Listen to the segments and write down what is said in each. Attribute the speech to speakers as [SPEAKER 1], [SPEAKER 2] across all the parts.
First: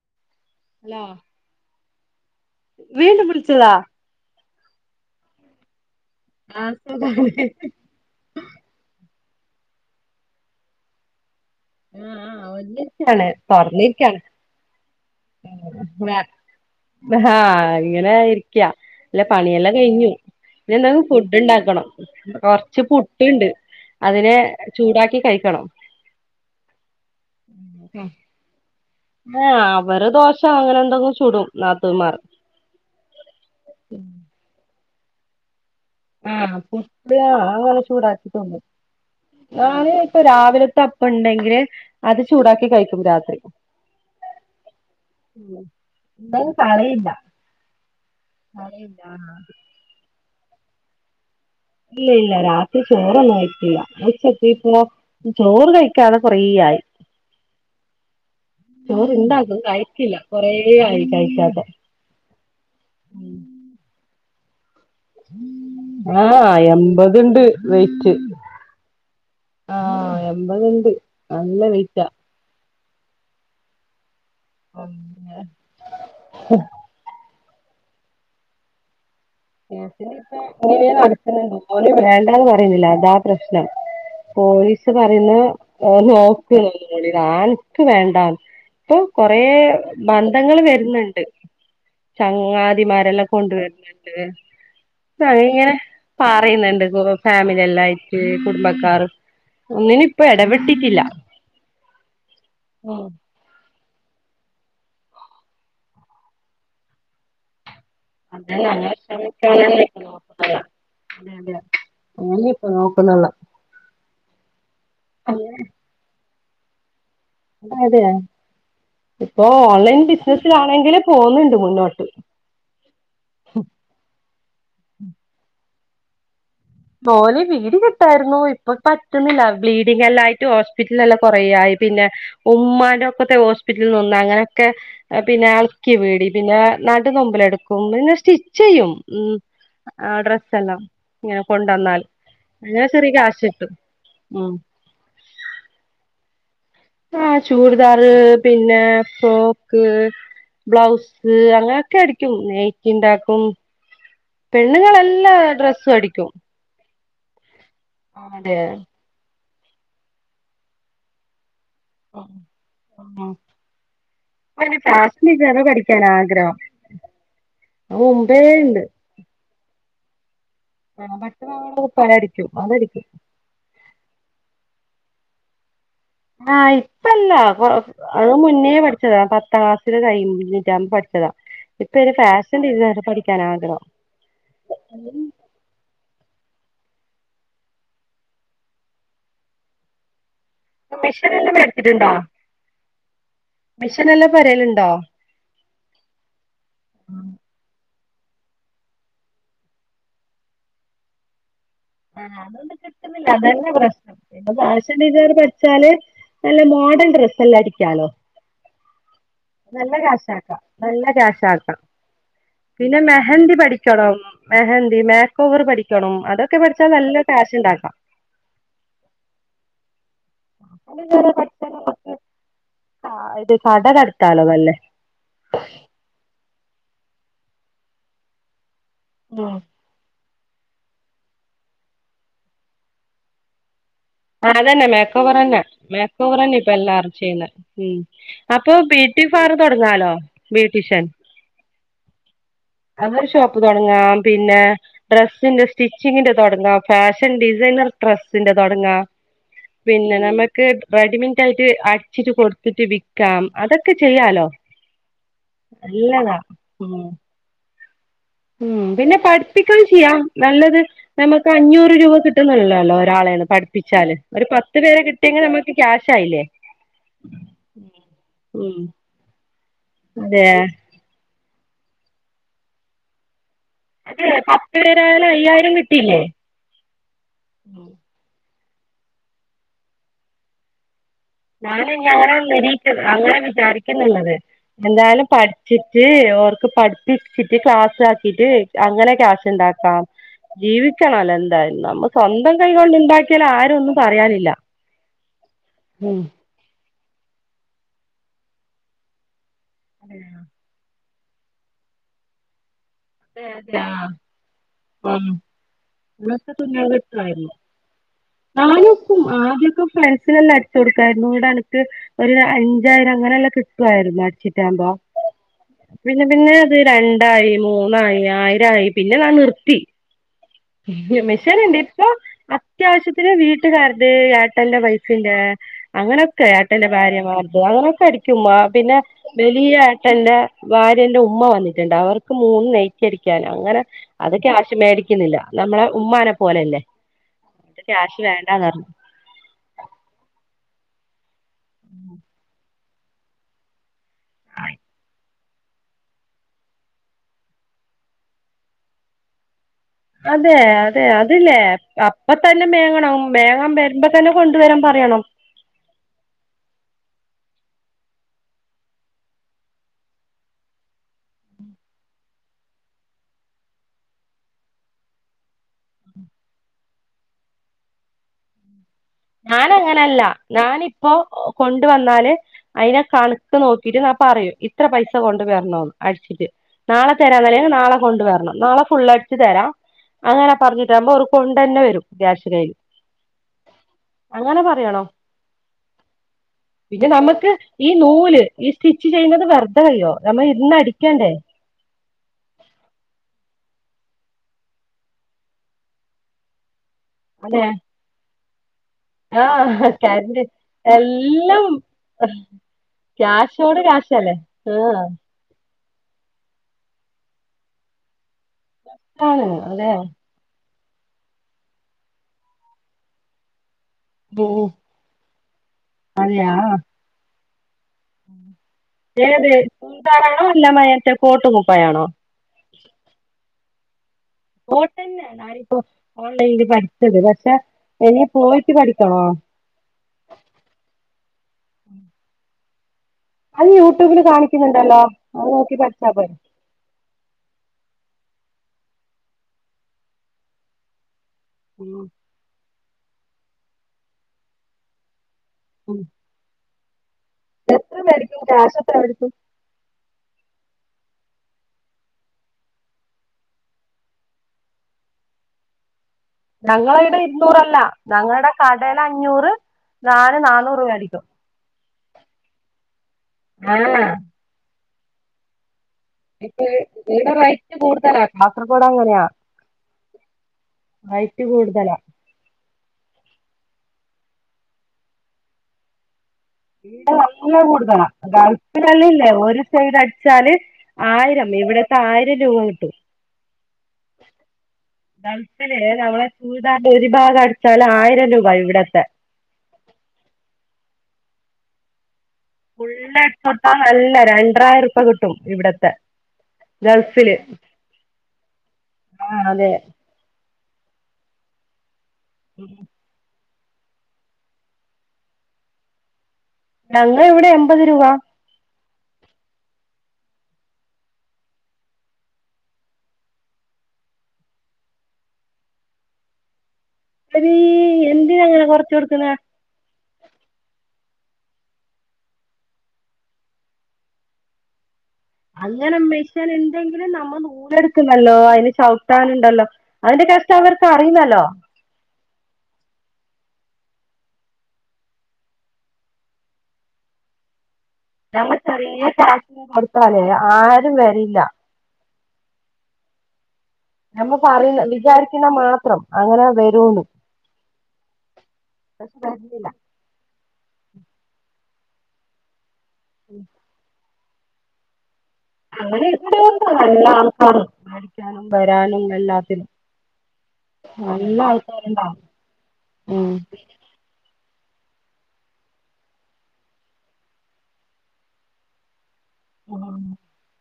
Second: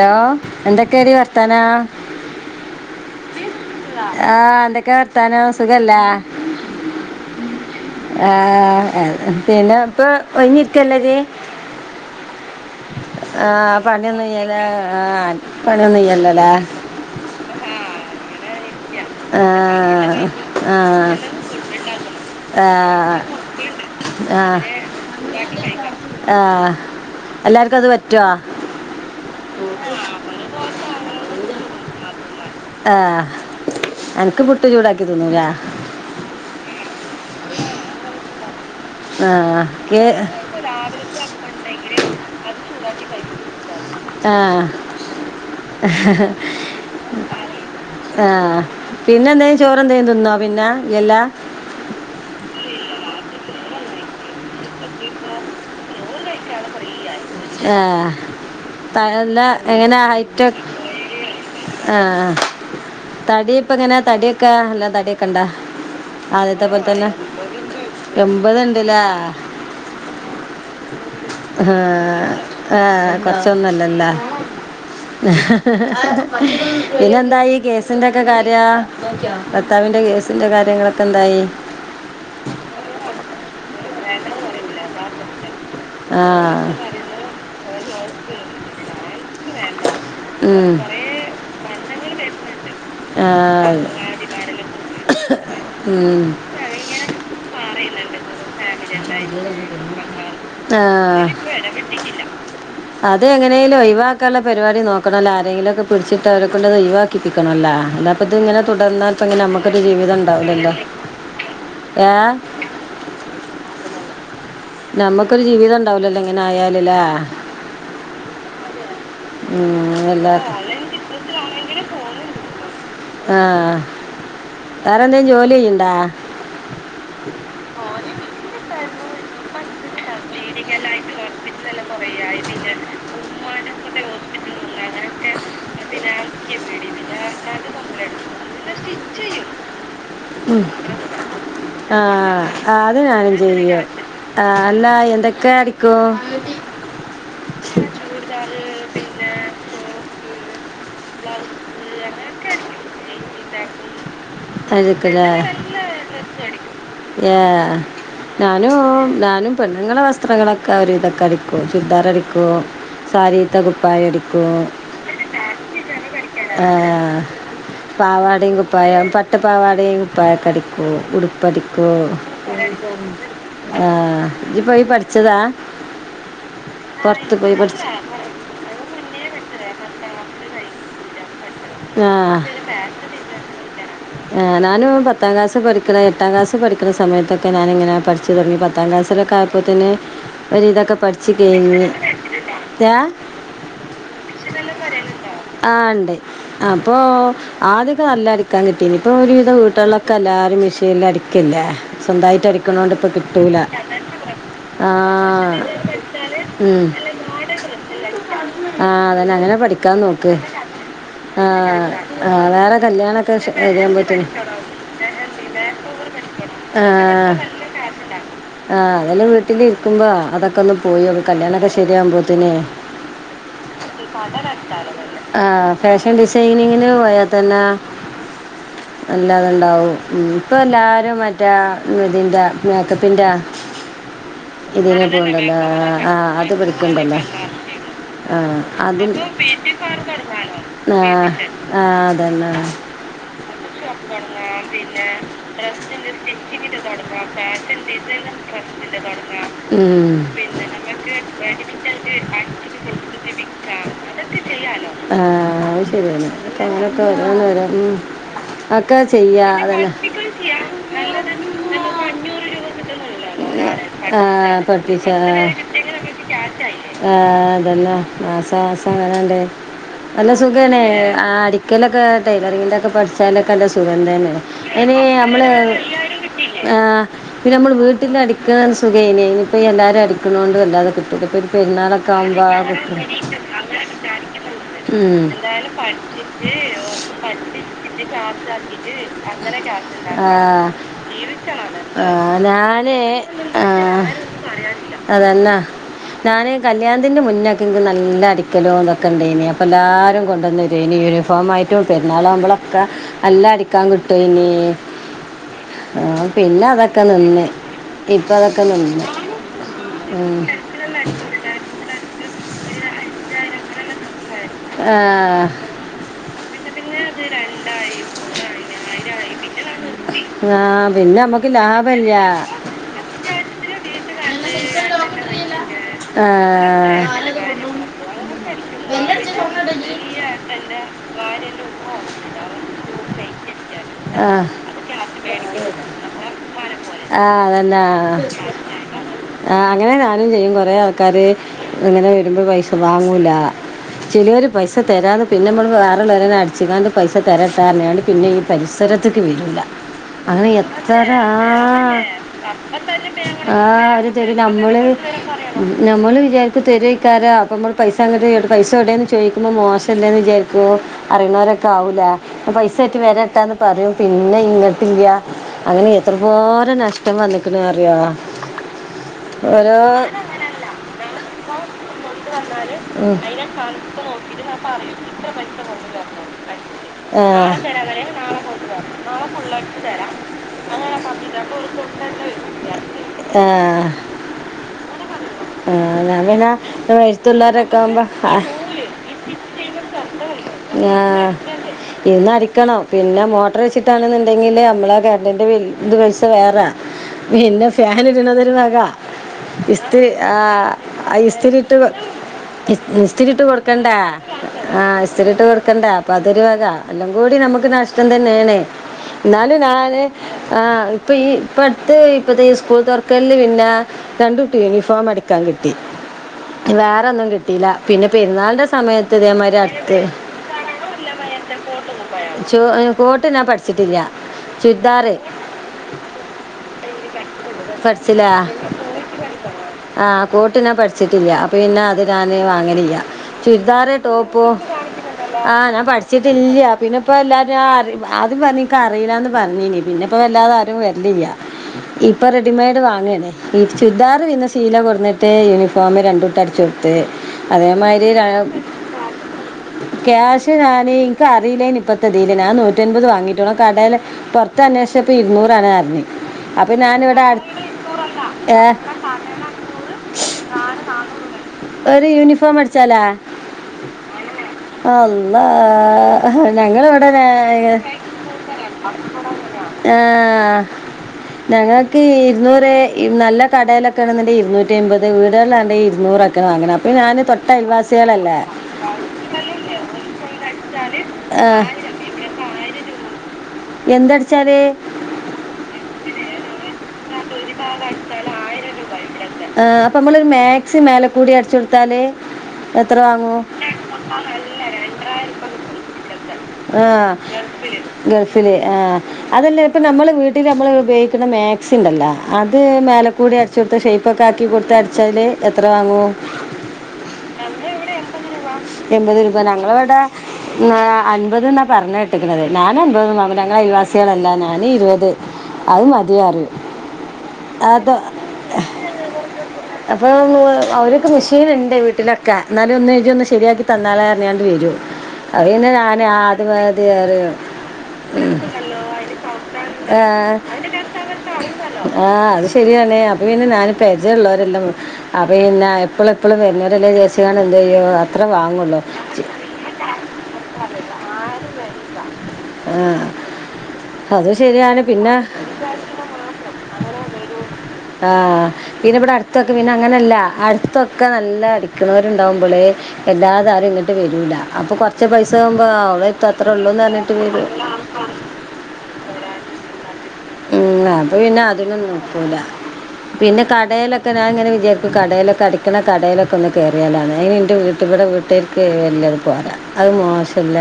[SPEAKER 1] Hello
[SPEAKER 2] hello
[SPEAKER 1] എന്തൊക്കെടി വർത്തനാ
[SPEAKER 2] വീണ്ടും വിളിച്ചതാ
[SPEAKER 1] ആ എന്തൊക്കെ വർത്താനോം സുഖല്ലേ
[SPEAKER 2] ആഹ് സുഖാണ്
[SPEAKER 1] ആ പിന്നെ പ്പ ഒയിഞ്ഞിരിക്കല്ലതേ
[SPEAKER 2] ആ ആ ആണ്
[SPEAKER 1] ആ
[SPEAKER 2] തുർന്നിക്കാണ്
[SPEAKER 1] പണിയൊന്നും ചെയ്യല ആ പണിയൊന്നും ചെയ്യല്ലല്ലേ
[SPEAKER 2] ആ ഇങ്ങനെ ഇരിക്കാ അല്ല
[SPEAKER 1] ആ
[SPEAKER 2] പണിയെല്ലാം കഴിഞ്ഞു പിന്നെ
[SPEAKER 1] ആ
[SPEAKER 2] എന്താ ഫുഡ് ഇണ്ടാക്കണം
[SPEAKER 1] ആ
[SPEAKER 2] കൊറച്ച് പുട്ടുണ്ട് അതിനെ
[SPEAKER 1] ആ
[SPEAKER 2] ചൂടാക്കി കഴിക്കണം
[SPEAKER 1] ആ എല്ലാവർക്കും അത് പറ്റുമോ
[SPEAKER 2] ആ ഒരു ദോശ അങ്ങനെ എന്തെങ്കിലും ചുടും നാത്തൂമാർ
[SPEAKER 1] ആ എനക്ക് പുട്ട് ചൂടാ തിന്നൂല്ല
[SPEAKER 2] ആ പുട്ട് അങ്ങനെ ചൂടാക്കി തിന്നും
[SPEAKER 1] ആ
[SPEAKER 2] ഞാന്
[SPEAKER 1] കേ
[SPEAKER 2] ഇപ്പൊ രാവിലത്തെ അപ്പ ഉണ്ടെങ്കില് അത് ചൂടാക്കി കഴിക്കും രാത്രി
[SPEAKER 1] ആ
[SPEAKER 2] അതിനു കറിയില്ല
[SPEAKER 1] ആ എലാ
[SPEAKER 2] ഇല്ലയില്ല രാത്രി ചോറൊന്നും ആയിട്ടില്ല ആട്ട ഇപ്പൊ ചോറ് കഴിക്കാതെ കൊറായായി
[SPEAKER 1] ആ
[SPEAKER 2] ചോറ്
[SPEAKER 1] ല്ല
[SPEAKER 2] ഇണ്ടാക്കും
[SPEAKER 1] എങ്ങനെ
[SPEAKER 2] കഴിക്കില്ല
[SPEAKER 1] ഹൈറ്റ്
[SPEAKER 2] കൊറേ ആയി കഴിക്കാതെ
[SPEAKER 1] ആ തടിപ്പ എങ്ങനെ തടിയൊ [unintelligible]
[SPEAKER 2] ആ
[SPEAKER 1] തന്നെ
[SPEAKER 2] എമ്പത്ണ്ട് വെയറ്റ്
[SPEAKER 1] എൺപത് ഉണ്ടല്ലേ
[SPEAKER 2] ആ എമ്പത്ണ്ട് നല്ല
[SPEAKER 1] ആ
[SPEAKER 2] വെയിറ്റാ
[SPEAKER 1] ആ കൊറച്ചൊന്നുല്ലല്ല പിന്നെ എന്തായി ഗ്യസിന്റെ ഒക്കെ കാര്യ ഭർത്താവിന്റെ കേസിന്റെ കാര്യങ്ങളൊക്കെ എന്തായി
[SPEAKER 2] അവര് വേണ്ടാന്ന് പറയുന്നില്ല അതാ പ്രശ്നം പോലീസ് പറയുന്ന ഓ
[SPEAKER 1] ആ
[SPEAKER 2] നോക്കുന്നു [unintelligible] വേണ്ടാ ഇപ്പൊ കൊറേബന്ധങ്ങൾ
[SPEAKER 1] ഉം
[SPEAKER 2] വരുന്നുണ്ട് ങ്ങാ
[SPEAKER 1] ആ
[SPEAKER 2] മാരെല്ലാം കൊണ്ട് വരുന്ന അങ്ങനെ
[SPEAKER 1] ഉം
[SPEAKER 2] പറയുന്നുണ്ട്പ്പൊ ഫാമിലി എല്ലായിട്ട് കുടുംബക്കാർ ഒന്നിന് ഇപ്പൊ
[SPEAKER 1] ആ
[SPEAKER 2] എടപെട്ടിട്ടില്ല ഉം
[SPEAKER 1] ഏലും ഒഴിവാക്കാൻള്ള പരിപാടി നോക്കണല്ലോ ആരെങ്കിലും ഒക്കെ പിടിച്ചിട്ട് അവരെ കൊണ്ട് അത് ഒഴിവാക്കിപ്പിക്കണല്ലോ
[SPEAKER 2] [unintelligible]
[SPEAKER 1] ജീവിതം ഉണ്ടാവില്ലല്ലോ ഏ
[SPEAKER 2] അങ്ങനെയിപ്പൊ നോക്ക്ന്നൊള്ളെ
[SPEAKER 1] നമുക്കൊരു ജീവിതംണ്ടാവൂലല്ലോ ങ്ങ ങ്ങനായാല് ലേ
[SPEAKER 2] അതേ ഇപ്പൊ ഓൺലൈൻ
[SPEAKER 1] എല്ലാ
[SPEAKER 2] ബിസിനസിലാണെങ്കില് പോന്ന്ണ്ട് മുന്നോട്ട്
[SPEAKER 1] ആ വേറെ എന്തേലും ജോലി ചെയ്യ്ണ്ടാ
[SPEAKER 2] മോന് ബീടി കി ട്ടായ്ര്ന്നു ഇപ്പ പറ്റുന്നില്ല ബ്ലീഡിങ്ങല്ലായ്ട്ട് ഹോസ്പിറ്റൽലെല്ലാം കൊറേയായി പിന്നെ ഉമ്മാന്റാെപ്പത്തെ ഹോസ്പിറ്റ്ൽ നിന്ന് അങ്ങനൊക്കെ പിന്നെ അൾക്കീ പേടി പിന്നേ നാട്ട്ന്ന് ഒമ്പലെട്ക്കും പിന്നെ സ്റ്റിച്ചെയ്യും ഉം ആഹ്
[SPEAKER 1] ഉം.
[SPEAKER 2] ഡ്രസ്സെല്ലാം ഞാം
[SPEAKER 1] ആ അത് ഞാനും
[SPEAKER 2] കിട്ടും
[SPEAKER 1] ചെയ്യും ആ
[SPEAKER 2] ഉം
[SPEAKER 1] അല്ലാ എന്തൊക്കെ അടിക്കും
[SPEAKER 2] ആ ചൂര്ദാറ് പിന്നേ ഫ്രോക്ക് ബ്ലൗസ് അങ്ങനെയൊക്കെ അടിക്കും നെയ്റ്റിണ്ടാക്കും പെണ്ണുങ്ങളെല്ലാ ഡ്രസ്സും അടിക്കും
[SPEAKER 1] ഏഹ്
[SPEAKER 2] അതെ
[SPEAKER 1] ഞാനും ഓഹ് ഞാനും പെണ്ണ്ങ്ങളെ വസ്ത്രങ്ങളൊക്കെ ഒര് വിതൊക്കെ അടി ക്കും ചുര്ദാറടിക്കൂം സാരീത്തെ കുപ്പായടിക്കൂം
[SPEAKER 2] ഇപ്പയ്ന് ഫാഷൻ ഡിസൈനർ പഠിക്കാനാ ആഗ്രഹം
[SPEAKER 1] ആഹ്
[SPEAKER 2] അത് മുമ്പേ
[SPEAKER 1] പാവാടിം
[SPEAKER 2] ഇണ്ട്
[SPEAKER 1] കുപ്പായം പ പാവാടേം കുപ്പായൊക്കെ അടിക്കൂ
[SPEAKER 2] പട്ടുപാവാട
[SPEAKER 1] ഉട്പ്പടിക്കൂ
[SPEAKER 2] കുപ്പായം അടിക്കും അതടിക്കും
[SPEAKER 1] ആഹ് ഇയ്യ്പ്പോ പോയ് പഠ്ച്ചതാ
[SPEAKER 2] ആഹ് ഇപ്പല്ല കൊർ അത് മുന്നേ പഠ്ച്ചതാ പ ത്താം ക്ലാസ്സില് കഴി [unintelligible] പഠിച്ചതാണ് ഇപ്പയ്ന് ഫാഷൻ ഡിസൈന് പഠിക്കാനാ ആഗ്രഹം
[SPEAKER 1] ഏഹ് നാനും പത്താം ക്ലാസ് പഠിക്ക്ണെ എട്ടാം ക്ലാസ്സ് പഠിക്ക്ന്ന സമയത്തൊക്കെ ഞാനിങ്ങനെ പഠ്ച്ച് താെടങ്ങി പത്താം ക്ലാസ്‌ലൊക്കെ ആയപ്പോത്ത്ന് ഒര്‌വിതൊക്കെ പഠ്ച്ച്
[SPEAKER 2] മെഷീനെല്ലാം
[SPEAKER 1] കെയ്ഞ്ഞ്
[SPEAKER 2] മേടിച്ചിട്ടുണ്ടോ
[SPEAKER 1] ഏഹ് മിഷീനെല്ലാം പെരേല്ണ്ടോ ആഹ് ണ്ട് അപ്പൊ ആദ്യാെ ക്ക് നല്ലം അടിക്കാൻ പിന്നിപ്പോ ഒര്‌വിധം വീട്ട്കൾലൊക്ക എല്ലാരും മിഷീന്ൽ അടിക്ക്ല്ലേ
[SPEAKER 2] ആ അത് ഒന്നും കിട്ടുന്നില്ലല്ല അതെന്നെ പ്രശ്നം പിന്നെ ഫാഷൻ ഡിസെൻ
[SPEAKER 1] ആഹ്
[SPEAKER 2] പഠിച്ചാല് നല്ല
[SPEAKER 1] ഉം
[SPEAKER 2] മോഡേൺ ഡ്രെസ്സെല്ലാ അടിക്കാലോ
[SPEAKER 1] ആഹ് അതന്നെ അങ്ങനെ
[SPEAKER 2] നല്ല
[SPEAKER 1] പഠിക്കാൻ നോക്ക്
[SPEAKER 2] കാശാക്കാ നല്ല കാശാക്കാ
[SPEAKER 1] ആഹ് ആഹ് വേറെ
[SPEAKER 2] പിന്നെ
[SPEAKER 1] കല്യാണൊക്കെ
[SPEAKER 2] മെഹന്തി പഠിക്കണം
[SPEAKER 1] കഴിയുമ്പോത്തിന്
[SPEAKER 2] മെഹന്തി മേക്ക് ഓവർ പഠിക്കണം അത
[SPEAKER 1] ആ ആ അതല്ലാം വീട്ടിലിരിക്കുമ്പോ അതൊക്കെ ഒന്ന്
[SPEAKER 2] അത്
[SPEAKER 1] പോയി
[SPEAKER 2] വേറെ
[SPEAKER 1] കല്യാണൊക്കെ
[SPEAKER 2] പഠിച്ചാൽ നമുക്ക്
[SPEAKER 1] ശരിയാവുമ്പോത്തിന്
[SPEAKER 2] ആ ഇത് കട നടത്താലോ നല്ലേ
[SPEAKER 1] ആ ഫാഷൻ ഡിസൈ ട്രെയിനിംഗിന് പോയാ തന്നെ അല്ലാതെ ഉണ്ടാവോ ഉം ഇപ്പം എല്ലാരും മറ്റേ ഇതിന്റെ മേക്കപ്പിന്റെ
[SPEAKER 2] ആഹ് അതന്നെ
[SPEAKER 1] ഇതിന്
[SPEAKER 2] മേക്ക് ഓവർ
[SPEAKER 1] പോണണ്ടല്ലോ
[SPEAKER 2] തന്നെ
[SPEAKER 1] ആ ആ
[SPEAKER 2] മേക്ക് ഓവർ
[SPEAKER 1] അത്
[SPEAKER 2] തന്നെ ഇപ്പൊ എല്ലാരും
[SPEAKER 1] പഠിക്കണ്ടല്ലോ
[SPEAKER 2] ചെയ്യുന്നെ ഉം അപ്പൊ
[SPEAKER 1] ആ അതി
[SPEAKER 2] ബ്യൂട്ടി പാർലർ തുടങ്ങാലോ
[SPEAKER 1] ആ
[SPEAKER 2] ബ്യൂട്ടീഷ്യൻ
[SPEAKER 1] ആ അതന്നെ
[SPEAKER 2] അതൊരു ഷോപ്പ് തുടങ്ങാം പിന്നെ ഡ്രസ്സിന്റെ സ്റ്റിച്ചിങ്ങിന്റെ തുടങ്ങാം ഫാഷൻ ഡിസൈനർ ഡ്രസ്സിന്റെ തുടങ്ങാം
[SPEAKER 1] ഉം
[SPEAKER 2] പിന്നെ നമുക്ക് റെഡിമെന്റ് ആയിട്ട് അടിച്ചിട്ട് കൊടുത്തിട്ട് വിക്കാം അതൊക്കെ ചെയ്യാലോ
[SPEAKER 1] ആഹ് അത് ശരിയാണ്
[SPEAKER 2] നല്ലതാ ഉം
[SPEAKER 1] അങ്ങനൊക്കെ ഓരോന്ന് ഓരോ ഉം
[SPEAKER 2] ഉം
[SPEAKER 1] ഒക്കെ
[SPEAKER 2] പിന്നെ
[SPEAKER 1] ചെയ്യാ
[SPEAKER 2] പഠിപ്പിക്കയും
[SPEAKER 1] അതന്നെ
[SPEAKER 2] ചെയ്യാം നല്ലത് നമുക്ക് അഞ്ഞൂറ് രൂപ കിട്ടുന്നൂള്ളേല്ലോ ഒരാളെയാണ് പഠിപ്പിച്ചാല്
[SPEAKER 1] ആ
[SPEAKER 2] ഒരു പത്ത് പേരെ
[SPEAKER 1] പഠിപ്പിച്ച
[SPEAKER 2] കിട്ടിയെങ്കിൽ
[SPEAKER 1] ആ
[SPEAKER 2] നമ്മുക്ക് ക്യാഷ് ആയില്ലേ
[SPEAKER 1] ആ, അതന്നെ മാസം
[SPEAKER 2] ഉം
[SPEAKER 1] മാസം അങ്ങനെയുണ്ട് നല്ല
[SPEAKER 2] അതെ
[SPEAKER 1] സുഖാനേ ആ അടി കിലൊക്കെ ടൈലറിംഗിന്റെ ഒക്കെ പഠിച്ചു തല നല്ല സുഖം തന്നെ
[SPEAKER 2] പത്ത്
[SPEAKER 1] ഇനി
[SPEAKER 2] പേരായാലും
[SPEAKER 1] നമ്മള്
[SPEAKER 2] അയ്യായിരം കിട്ടിയില്ലേ
[SPEAKER 1] ആ പിന്നെ നമ്മൾ വീട്ടിലടി ക്കാൻ സുഖവില്ലേ ഇനിപ്പം എല്ലാരും അടിക്കുന്നോണ്ട് വല്ലാതെ കിട്ടില്ല ഇപ്പോൾ ഒരു
[SPEAKER 2] ഞാൻ
[SPEAKER 1] പെരുന്നാളൊക്കെ
[SPEAKER 2] അങ്ങനെയാണ്
[SPEAKER 1] ആകുമ്പോൾ കിട്ടും
[SPEAKER 2] നിരീക്കുന്നത് അങ്ങനെ വിചാരിക്കുന്നുള്ളത്
[SPEAKER 1] ഉം.
[SPEAKER 2] എന്തായാലും പഠിച്ചിട്ട് ഓർക്ക് പഠിപ്പിച്ചിട്ട് ക്ലാസ് ആക്കിട്ട് അങ്ങനെ ക്യാഷ് ഉണ്ടാക്കാം
[SPEAKER 1] ആ
[SPEAKER 2] ജീവിക്കണല്ലോ എന്തായാലും
[SPEAKER 1] ആ
[SPEAKER 2] നമ്മ സ്വന്തം കൈ കൊണ്ട്
[SPEAKER 1] ഞാന്
[SPEAKER 2] ഉണ്ടാക്കിയാൽ
[SPEAKER 1] ആ
[SPEAKER 2] ആരും ഒന്നും പറയാനില്ല
[SPEAKER 1] അതന്നാ
[SPEAKER 2] ഉം
[SPEAKER 1] ഞാന് കല് ല്യാണത്തിന്റെ മുന്നേ ഒക്കെ എനിക്ക് നല്ല അടിക്കലോതൊക്കെ ഉണ്ടിനി അപ്പം എല്ലാവരും കൊണ്ടുവന്ന് തരിനി യുണി ഫോമായിട്ടും പെരുന്നാളാകുമ്പള
[SPEAKER 2] [unintelligible]
[SPEAKER 1] ആ പിന്നെ അതൊക്കെ നിന്ന് ഇപ്പൊ അതൊക്കെ നിന്ന്
[SPEAKER 2] നൊക്കും ആദ്യക്കെ
[SPEAKER 1] ഉം
[SPEAKER 2] ഫ്രണ്ട്സിനെല്ലാം അടിച്ച് കൊടുക്കായിരുന്നു ഇവിടെ എനിക്ക് ഒരു അഞ്ച് [unintelligible] അങ്ങനെയെല്ലാം കിട്ടുവായിരുന്നു ചിട്ട്ആമ്പോ
[SPEAKER 1] ആ
[SPEAKER 2] പിന്നെ പിന്നെ അത് രണ്ടായി മൂ വായിരമായി പിന്നെ ഞാൻ നിർത്തി
[SPEAKER 1] ആ പിന്നെ നമ്മക്ക്
[SPEAKER 2] മെഷീൻ ഉണ്ട് ഇപ്പൊ
[SPEAKER 1] ലാഭല്ല
[SPEAKER 2] അത്യാവശ്യത്തിന് വീട്ടുകാരുടെ ഏട്ടന്റെ വൈഫിന്റെ
[SPEAKER 1] ആ
[SPEAKER 2] അങ്ങനെയൊക്കെ ഏട്ടന്റെ ഭാര്യമാരുടെ അങ്ങനൊക്കെ അടിക്കുമ്പ പിന്നെ വലിയ എട്ടന്റെ ഭാര്യന്റെ ഉമ്മ വന്നിട്ടുണ്ട് അവർക്ക് മൂന്ന് നൈ റ്റി അടിക്കൻ അങ്ങനെ
[SPEAKER 1] ആ
[SPEAKER 2] അത് ക്യാഷ് മേടിക്കുന്നില്ലഅത് ക്യാഷ് മേടികുന്നില്ല നമ്മളെ ഉമ്മാനെ പോലല്ലേ
[SPEAKER 1] ആ
[SPEAKER 2] അത് ക്യാഷ്
[SPEAKER 1] അതന്നെ
[SPEAKER 2] വേണ്ടന്ന് പറഞ്ഞു
[SPEAKER 1] കൊറേ ആൾക്കാര് അങ്ങനെ വരുമ്പോ പൈസ വാങ്ങൂല ചിലവര് പൈസ തരാതെ പോ പിന്നെ നമ്മള് വേറെള്ളവരെന്ന് അടിച്ചതാണ്ട് പൈസ തരട്ടാനണ്ട് പിന്നെ ഈ പരിസരത്തേക്ക് വരൂല്ല അങ്ങെ
[SPEAKER 2] അതെ
[SPEAKER 1] എത്ര
[SPEAKER 2] അതെ അതില്ലേ അപ്പ തന്നെ മേങ്ങണം മേങ്ങാൻ
[SPEAKER 1] ആര്
[SPEAKER 2] വരുമ്പോ തന്നെ
[SPEAKER 1] തെര് നമ്മള്
[SPEAKER 2] കൊണ്ടുവരാൻ പറയണം
[SPEAKER 1] നമ്മള് വിചാരിക്ക തരുക്കാര നമ്മ പൈസ തന്നിട്ടേ എടു പൈസ എവിടെയന്ന് ചോദിക്കുമ്പോ മോശം ഇല്ലന്ന് വിചാരിക്കോ അറിയുന്നവരൊക്കെ ആവൂല പൈസ ആയിട്ട് വരട്ടാന്ന് പറയും പിന്നെ ഇങ്ങട്ടില്ല അങ്ങനെ എത്ര പോറെരെ നഷ് ഇടം വന്നക്കണറിയാ
[SPEAKER 2] ഞാന അങ്ങനല്ല ഞാനിപ്പോൊ കൊണ്ട് വന്നാല് അയിനെ കാണ
[SPEAKER 1] [inaudible] ആ [inaudible]
[SPEAKER 2] വരണോന്ന് അടിച്ചിട്ട് നാളെ തരാന്നല്ലേ നാളെ കൊണ്ട് വരണം നാളെ ഫുള്ള് അടിച്ചു തരാം അങ്ങനെ പറഞ്ഞിട്ടാകുമ്പോ ഓര് കൊണ്ടന്നെ വരും ക്യാഷ് കയ്യില്
[SPEAKER 1] ആാാ
[SPEAKER 2] അങ്ങനെ പറയണം
[SPEAKER 1] ആ ഞാൻ പിന്ന [inaudible] ത്തുള്ളരൊക്കുമ്പ
[SPEAKER 2] പൂല് ഈ സ്റ്റിച്ച് ചെയ്യുന്നത് വെറുത കയ്യോ നമ്മൾ ഇന്ന്
[SPEAKER 1] ആ
[SPEAKER 2] അടിക്കണ്ടേ
[SPEAKER 1] [inaudible] ണെന്നുണ്ടെങ്കിൽ നമ്മള ആ കഡന്റെ ഇത് പൈസ വേറെ പിന്നെ
[SPEAKER 2] അല്ലെ
[SPEAKER 1] ഫാൻ ഇടണത് ഇനക
[SPEAKER 2] ആഹ് കാ [inaudible] എല്ലാം
[SPEAKER 1] നിസ്രിട്ട്
[SPEAKER 2] ക്യാഷോട്
[SPEAKER 1] കൊടുക്കണ്ടേ
[SPEAKER 2] ക്യാഷല്ലേ
[SPEAKER 1] ആ
[SPEAKER 2] ആഹ്
[SPEAKER 1] നിസ്രിട്ട് കൊട് നക്കണ്ട അപ്പൊ അതൊ വക എല്ലാം കൂടി നമുക്ക് നഷ്ടം തന്നെയാണ്
[SPEAKER 2] ആണ്
[SPEAKER 1] എന്നാലും
[SPEAKER 2] അതെ
[SPEAKER 1] നാല് ആ ഇപ്പൊ ഈ ഇപ്പ അടുത്ത് ഇപ്പത്തെ ഈ സ്കൂൾ തുറക്കല് പിന്നെ രണ്ടുട്ട്
[SPEAKER 2] ഉം
[SPEAKER 1] യൂണിഫോം എടുക്കാൻ കിട്ടി
[SPEAKER 2] അതെയാ
[SPEAKER 1] വേറെ ഒന്നും കിട്ടി ട്ടില പിന്നെ പെരുന്നാളിന്റെ സമയത്ത്
[SPEAKER 2] ഏത്
[SPEAKER 1] ഇതേമാതിരി അടുത്ത്
[SPEAKER 2] ചുരിദാറാണോ അല്ല മറ്റേ കോട്ടും കുപ്പായാണോ
[SPEAKER 1] കോട്ട് ഞാ പ സിറ്റില്ല
[SPEAKER 2] പോട്ടെന്നെ ഞാനിപ്പോ ഓൺലൈനിൽ പഠിച്ചത് പക്ഷെ ഇനി
[SPEAKER 1] പഠിച്ചില്ല
[SPEAKER 2] പോയിട്ട് പഠിക്കണോ
[SPEAKER 1] ആ വാങ്ങനില്ല
[SPEAKER 2] അത്
[SPEAKER 1] ചുരിദാറ
[SPEAKER 2] യൂട്യൂബില്
[SPEAKER 1] ടോപ്പ്
[SPEAKER 2] കാണിക്കുന്നുണ്ടല്ലോ അത്
[SPEAKER 1] ആ
[SPEAKER 2] നോക്കി
[SPEAKER 1] ഞാൻ
[SPEAKER 2] പഠിച്ചാ പോരെ
[SPEAKER 1] പഠിച്ചിട്ടില്ല പിന്നെ ഇപ്പോ എല്ലാരും ആദ്യം പറഞ്ഞ് ഒക്ക അറിയില്ലാന്ന് പറഞ്ഞിനി പിന്നെ ഇപ്പം വല്ലാതെ ആരും വരില്ലില്ല ഇപ്പൊ റെഡിമെയ്ഡ് വാങ്ങ ങ്ങന ഈ ചുര്ദാറ് പിന്ന ശീല കൊറഞ്ഞ മറ്റെ യൂണിഫോം രണ്ടുട്ടം അടിച്ചു റ്റെ
[SPEAKER 2] എത്ര
[SPEAKER 1] അതേമാതിരി
[SPEAKER 2] മേടിക്കും
[SPEAKER 1] രം
[SPEAKER 2] ക്യാഷ് എത്ര മേടിക്കും
[SPEAKER 1] ക്യാ പക്ഷേ ഞാന് എനക്ക് അറിയില്ലേനു ഇപ്പോത്തെ ഇതില്ല ഞാൻ നൂറ്റൻപത് വാങ്ങിയിട്ടോള്ളു കടയിൽ പുറത്ത അന്വേഷിച്ച ഇപ്പോ ഇരുന്നൂറാണ്ണ അറിഞ്ഞത്
[SPEAKER 2] ഞങ്ങള ഇടെ ഇുന്നൂറല്ല ഞങ്ങളുടെ
[SPEAKER 1] ഏ
[SPEAKER 2] കടല അഞ്ഞൂറ് നാന് നന്നൂറ് രൂപ വേടിക്കും
[SPEAKER 1] ഒരു യൂണിഫോം അടിച്ചാലാ
[SPEAKER 2] ആ
[SPEAKER 1] അല്ലാ ഞങ്ങള ഇവിടെ
[SPEAKER 2] റേറ്റ് കൂടുതലാ കാസർഗോഡ് അങ്ങനെയാ
[SPEAKER 1] ആ
[SPEAKER 2] റേറ്റ് കൂടുതലാ
[SPEAKER 1] ഞങ്ങൾക്ക് ഇരുന്നൂറ് നല്ല കടയിലൊക്കെണു ഇരുന്നൂറ്റിൻമ്പത് വീടുകളിലാണെ ഇരുന്നൂറ
[SPEAKER 2] വീടെ നല്ല കൂടുതലാ ഗൾഫല്ലല്ലേ ഒരു സൈഡ് അടിച്ചാല്
[SPEAKER 1] ആ,
[SPEAKER 2] ആയിരം ഇവിടത്തെ ആയിരം രൂപ കിട്ടും
[SPEAKER 1] എന്തടിച്ചാൽ
[SPEAKER 2] ദേ അവളെ ചൂതാണ്ട് വരും വിഭാഗം അടച്ചാൽ ആയിരം രൂപ ഇവിടത്തെ
[SPEAKER 1] കൂടിയടിച്ചുടുത്താലേ എത്ര
[SPEAKER 2] ഫുള്ള്
[SPEAKER 1] വാങ്ങോ
[SPEAKER 2] അടിച്ചോട്ടാ നല്ല രണ്ടായിരം രൂപ കിട്ടും ഇവിടത്തെ
[SPEAKER 1] ആ
[SPEAKER 2] ഗൾഫില്
[SPEAKER 1] ഗൾഫില് ആ
[SPEAKER 2] ആ
[SPEAKER 1] അതല്ലേ
[SPEAKER 2] അതെ
[SPEAKER 1] ഇപ്പൊ നമ്മള് വീട്ടില് നമ്മള് ഉപയോഗിക്കുന്ന മാക്സി ഇണ്ടല്ലോ അത് മേലെ കൂട ചെറത്ത ഷേ്പപ്പ്ക്ക ആക്കി കൊടുത്ത അടച്ചാല് എത്ര വാങ്ങും
[SPEAKER 2] ഞങ്ങ ഇവിടെ എൺപത് രൂപ
[SPEAKER 1] എൺപത് രൂപ ഞങ്ങളവിട അൻപത് എന്നാ പറഞ്ഞ് കേട്ട്ക്കുന്നത് ഞാൻ അൻപത് ഞങ്ങള അഴിവാസികളല്ലേ ഞാന് ഇരുപത് അത് മതിന്ന് പറിയും
[SPEAKER 2] എടീ
[SPEAKER 1] അതൊ
[SPEAKER 2] എന്തിനാ അങ്ങനെ കൊറച്ച് കൊടുക്കുന്നെ
[SPEAKER 1] അപ്പൊ അവര് മെഷീൻ ഉണ്ട് വീട്ടിലൊക്കെ എന്നാലും ഒന്ന്ജൊന്ന് ഒന്ന് ശരിയാക്കി തന്നാള അറഞ്ഞിയാണ്ട് വരും
[SPEAKER 2] അങ്ങനെമ്മേശ്യൻ എന്തെങ്കിലും നമ്മൾ നൂടെ എടുക്കുന്നല്ലോ അതിന് ചവിട്ടാനുണ്ടല്ലോ അതിന്റെ
[SPEAKER 1] ഏഹ്
[SPEAKER 2] കഷ്ടം അവർക്ക് അറിയുന്നല്ലോ
[SPEAKER 1] ആ അത് ശരിയാണ് അപ്പം പിന്നെ ഞാൻ പരിജയള്ളവരെല്ല അപ്പ പിന്നെ എപ്പോള എപ്പോഴും വരുന്നതല്ലേ ജാരിച്ച്കാട്ട് എന്തേ
[SPEAKER 2] നമ്മ ചെറിയ പ്രശ കൊടുത്താലേ ആരും വരില്ല
[SPEAKER 1] ആ അത്
[SPEAKER 2] പറി
[SPEAKER 1] ശരിയാണ്
[SPEAKER 2] വിചാരിക്കുന്ന മാത്രം അങ്ങനെ വ
[SPEAKER 1] ആഹ് പിന്നെ ഇവിടെ
[SPEAKER 2] പക്ഷെ
[SPEAKER 1] അടുത്തൊക്കെ
[SPEAKER 2] വരുന്നില്ല
[SPEAKER 1] പിന്നെ അങ്ങനെയല്ല അടുത്തൊക്കെ നല്ല അടിക്കുന്നവരുണ്ടാവുമ്പോളേ എല്ലാ താരും ഇങ്ങിട്ട് വ ടൂല അപ്പൊ കൊറ
[SPEAKER 2] അങ്ങനെ നല്ല
[SPEAKER 1] പറഞ്ഞിട്ട്
[SPEAKER 2] ആൾക്ക്
[SPEAKER 1] വരും
[SPEAKER 2] പടിക്കാനും വരാനും എല്ലാത്തിനും
[SPEAKER 1] ഉം അപ്പൊ
[SPEAKER 2] നല്ല
[SPEAKER 1] പിന്നെ അതൊനൊന്നും
[SPEAKER 2] ആൾക്കാരുണ്ടാവും
[SPEAKER 1] നിക്കൂല
[SPEAKER 2] ഉം
[SPEAKER 1] പിന്നെ കടലൊക്കെങ്ങനെ എർക്ക് കടയിലൊക്കെ അടിക്കണ കടയിലൊക്കെ ഒന്ന് കയറിയാലാണ് അതിന് എൻ്റെ വീട്ടും ഇവിടെ വീട്ടിലേക്ക് വല്ലത് പോറ അത്
[SPEAKER 2] ഉം
[SPEAKER 1] മോശില്ല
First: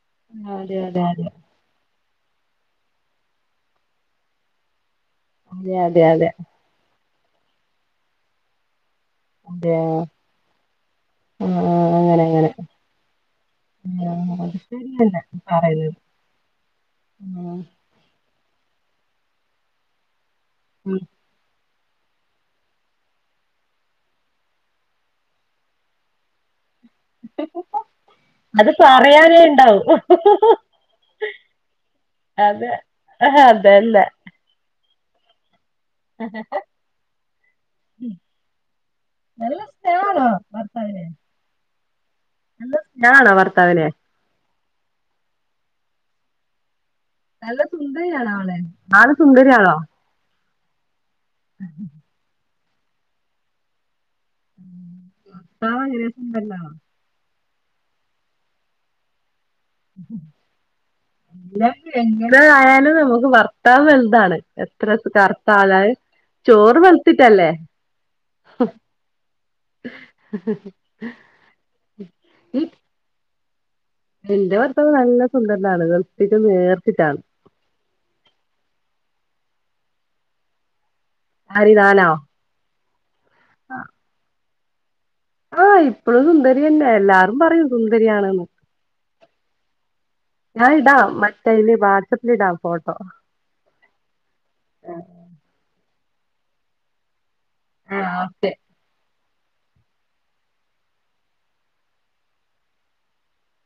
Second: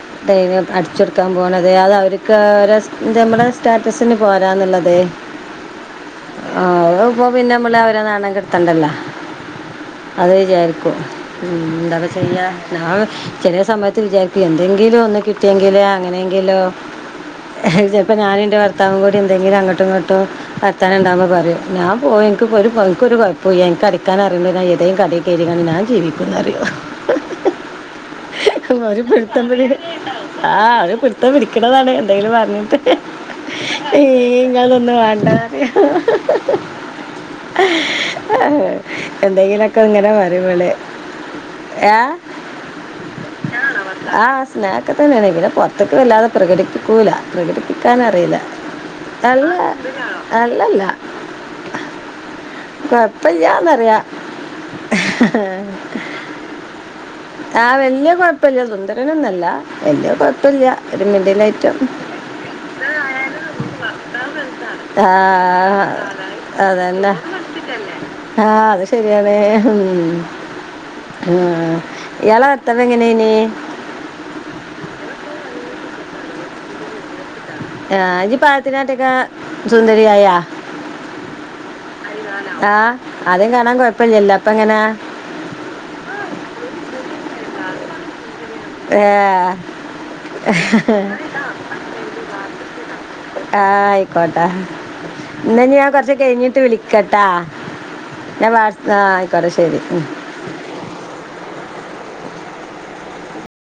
[SPEAKER 1] [unintelligible]
[SPEAKER 2] അതെ
[SPEAKER 1] അടിച്ച
[SPEAKER 2] അതെ അതെ
[SPEAKER 1] കൊടുക്കാൻ പോണത് അത അവർ ക രസ് നമ്മുടെ സ്റ്റാറ്റസിന് പോരാന്നുള്ളത്
[SPEAKER 2] അതെ അതെ അതെ
[SPEAKER 1] അപ്പൊ പിന്നെ നമ്മളെ അവരെ നാണം കെടുത്തണ്ടല്ലോ
[SPEAKER 2] അതെ അതെ
[SPEAKER 1] അത് വിചാരിക്കും ഉം
[SPEAKER 2] ആഹ്
[SPEAKER 1] എന്താ
[SPEAKER 2] ആഹ് അങ്ങനെ
[SPEAKER 1] ചെയ്യാ
[SPEAKER 2] അങ്ങനെ
[SPEAKER 1] ഞാൻ ചെല സമയത്ത്
[SPEAKER 2] ആഹ്
[SPEAKER 1] വിചാരിക്കു
[SPEAKER 2] അത്
[SPEAKER 1] എന്തെങ്കിലും ഒന്ന്
[SPEAKER 2] ശരിയന്നെ
[SPEAKER 1] കിട്ടിയെങ്കില്
[SPEAKER 2] പറയുന്നത്
[SPEAKER 1] അങ്ങനെയെങ്കിലോ
[SPEAKER 2] ഉം
[SPEAKER 1] ചിലപ്പോ ഞാന ഭർത്താവും കൂടി എന്തെങ്കിലും അങ്ങട്ടും ഇങ്ങോട്ടും വർത്താനം
[SPEAKER 2] ഉം
[SPEAKER 1] ഉണ്ടാവുമ്പോൾ പറയും ഞാൻ പോയി എനിക്ക് ഒരു എനിക്ക് ഒരു കുഴപ്പമില്ല ൻക്ക് അടിക്കാൻ അറിയുംഏതേ കടയിൽ കേറി ഞാൻ ജീവിക്കുന്നു പറയും
[SPEAKER 2] അത്
[SPEAKER 1] അവര്
[SPEAKER 2] പറയാനേ
[SPEAKER 1] പിടുത്തം പി
[SPEAKER 2] ഉണ്ടാവൂ
[SPEAKER 1] ആഹ് പിടുത്തം പിടിക്കണതാണ് എന്തെങ്കിലും
[SPEAKER 2] അതെ
[SPEAKER 1] പറഞ്ഞിട്ട്
[SPEAKER 2] അതന്നെ
[SPEAKER 1] ഈ ഇങ്ങളൊന്നു ആ [unintelligible]
[SPEAKER 2] നല്ല
[SPEAKER 1] എന്തെങ്കിലൊക്കെ ഇങ്ങനെ
[SPEAKER 2] സ്നേഹാണോ
[SPEAKER 1] വരുമ്പള്
[SPEAKER 2] ഭർത്താവിന് നല്ല സ്നേഹാണോ ഭർത്താവിന്
[SPEAKER 1] ആഹ് സ്നേഹൊക്കെ തന്നെയാണ് ഇങ്ങനെക്കേ തന്നെ പുറത്തക്കേ വല്ലാതെ പ്രകടിപ്പി ക്കുലാ
[SPEAKER 2] നല്ല
[SPEAKER 1] [unintelligible]
[SPEAKER 2] ആള് സുന്ദരിയാണോ
[SPEAKER 1] അല്ലല്ല കുഴപ്പല്ലാന്നറിയ
[SPEAKER 2] [unintelligible]
[SPEAKER 1] ആഹ് വല്യ കുഴപ്പില്ല സുന്ദരൻ ഒന്ന് അല്ലാ വല്യ കൊഴപ്പല്ല ഒരുമിടിലയിറ്റം
[SPEAKER 2] എങ്ങനെ ആയാലും നമുക്ക് ഭർത്താവ് വലുതാണ് എത്ര കറുത്താളായാലും
[SPEAKER 1] ആഹ്
[SPEAKER 2] ചോറ്
[SPEAKER 1] അതന്നാ
[SPEAKER 2] വെളുത്തിട്ടല്ലേ
[SPEAKER 1] ആഹ് അത് ശരിയാണ് ഉം ആഹ് ഇയാളെ ഭർത്താവ്‌ എങ്ങനെയാണ്
[SPEAKER 2] എന്റെ ഭർത്താവ്‌ നല്ല സുന്ദരനാണ് വെളുത്തിട്ട് നേർത്തിട്ടാണ്
[SPEAKER 1] ആഹ് ഈ പായത്തിനാട്ടൊക്ക സുന്ദരിയായാ
[SPEAKER 2] ആര് ഞാനോ
[SPEAKER 1] അത് കാണാൻ കുഴപ്പല്ലല്ലോ അപ്പ എങ്ങനാ
[SPEAKER 2] ആഹ് ഇപ്പഴും സുന്ദരി തന്നെ എല്ലാരും പറയും സുന്ദരിയാണ്
[SPEAKER 1] ആഹ്
[SPEAKER 2] ഞാൻ ഇടാം മറ്റേല്
[SPEAKER 1] ആഹ്
[SPEAKER 2] വാട്സപ്പിൽ ഇടാം ഫോട്ടോ
[SPEAKER 1] ആഹ് പോട്ടെ ഇനി ഞാൻ കുറച്ച് കഴിഞ്ഞിട്ട് വിളിക്കട്ടാ
[SPEAKER 2] ആഹ് ഓക്കെ
[SPEAKER 1] ഞാൻ വാട്‌സ് ആഹ് അത് ശരി ഉം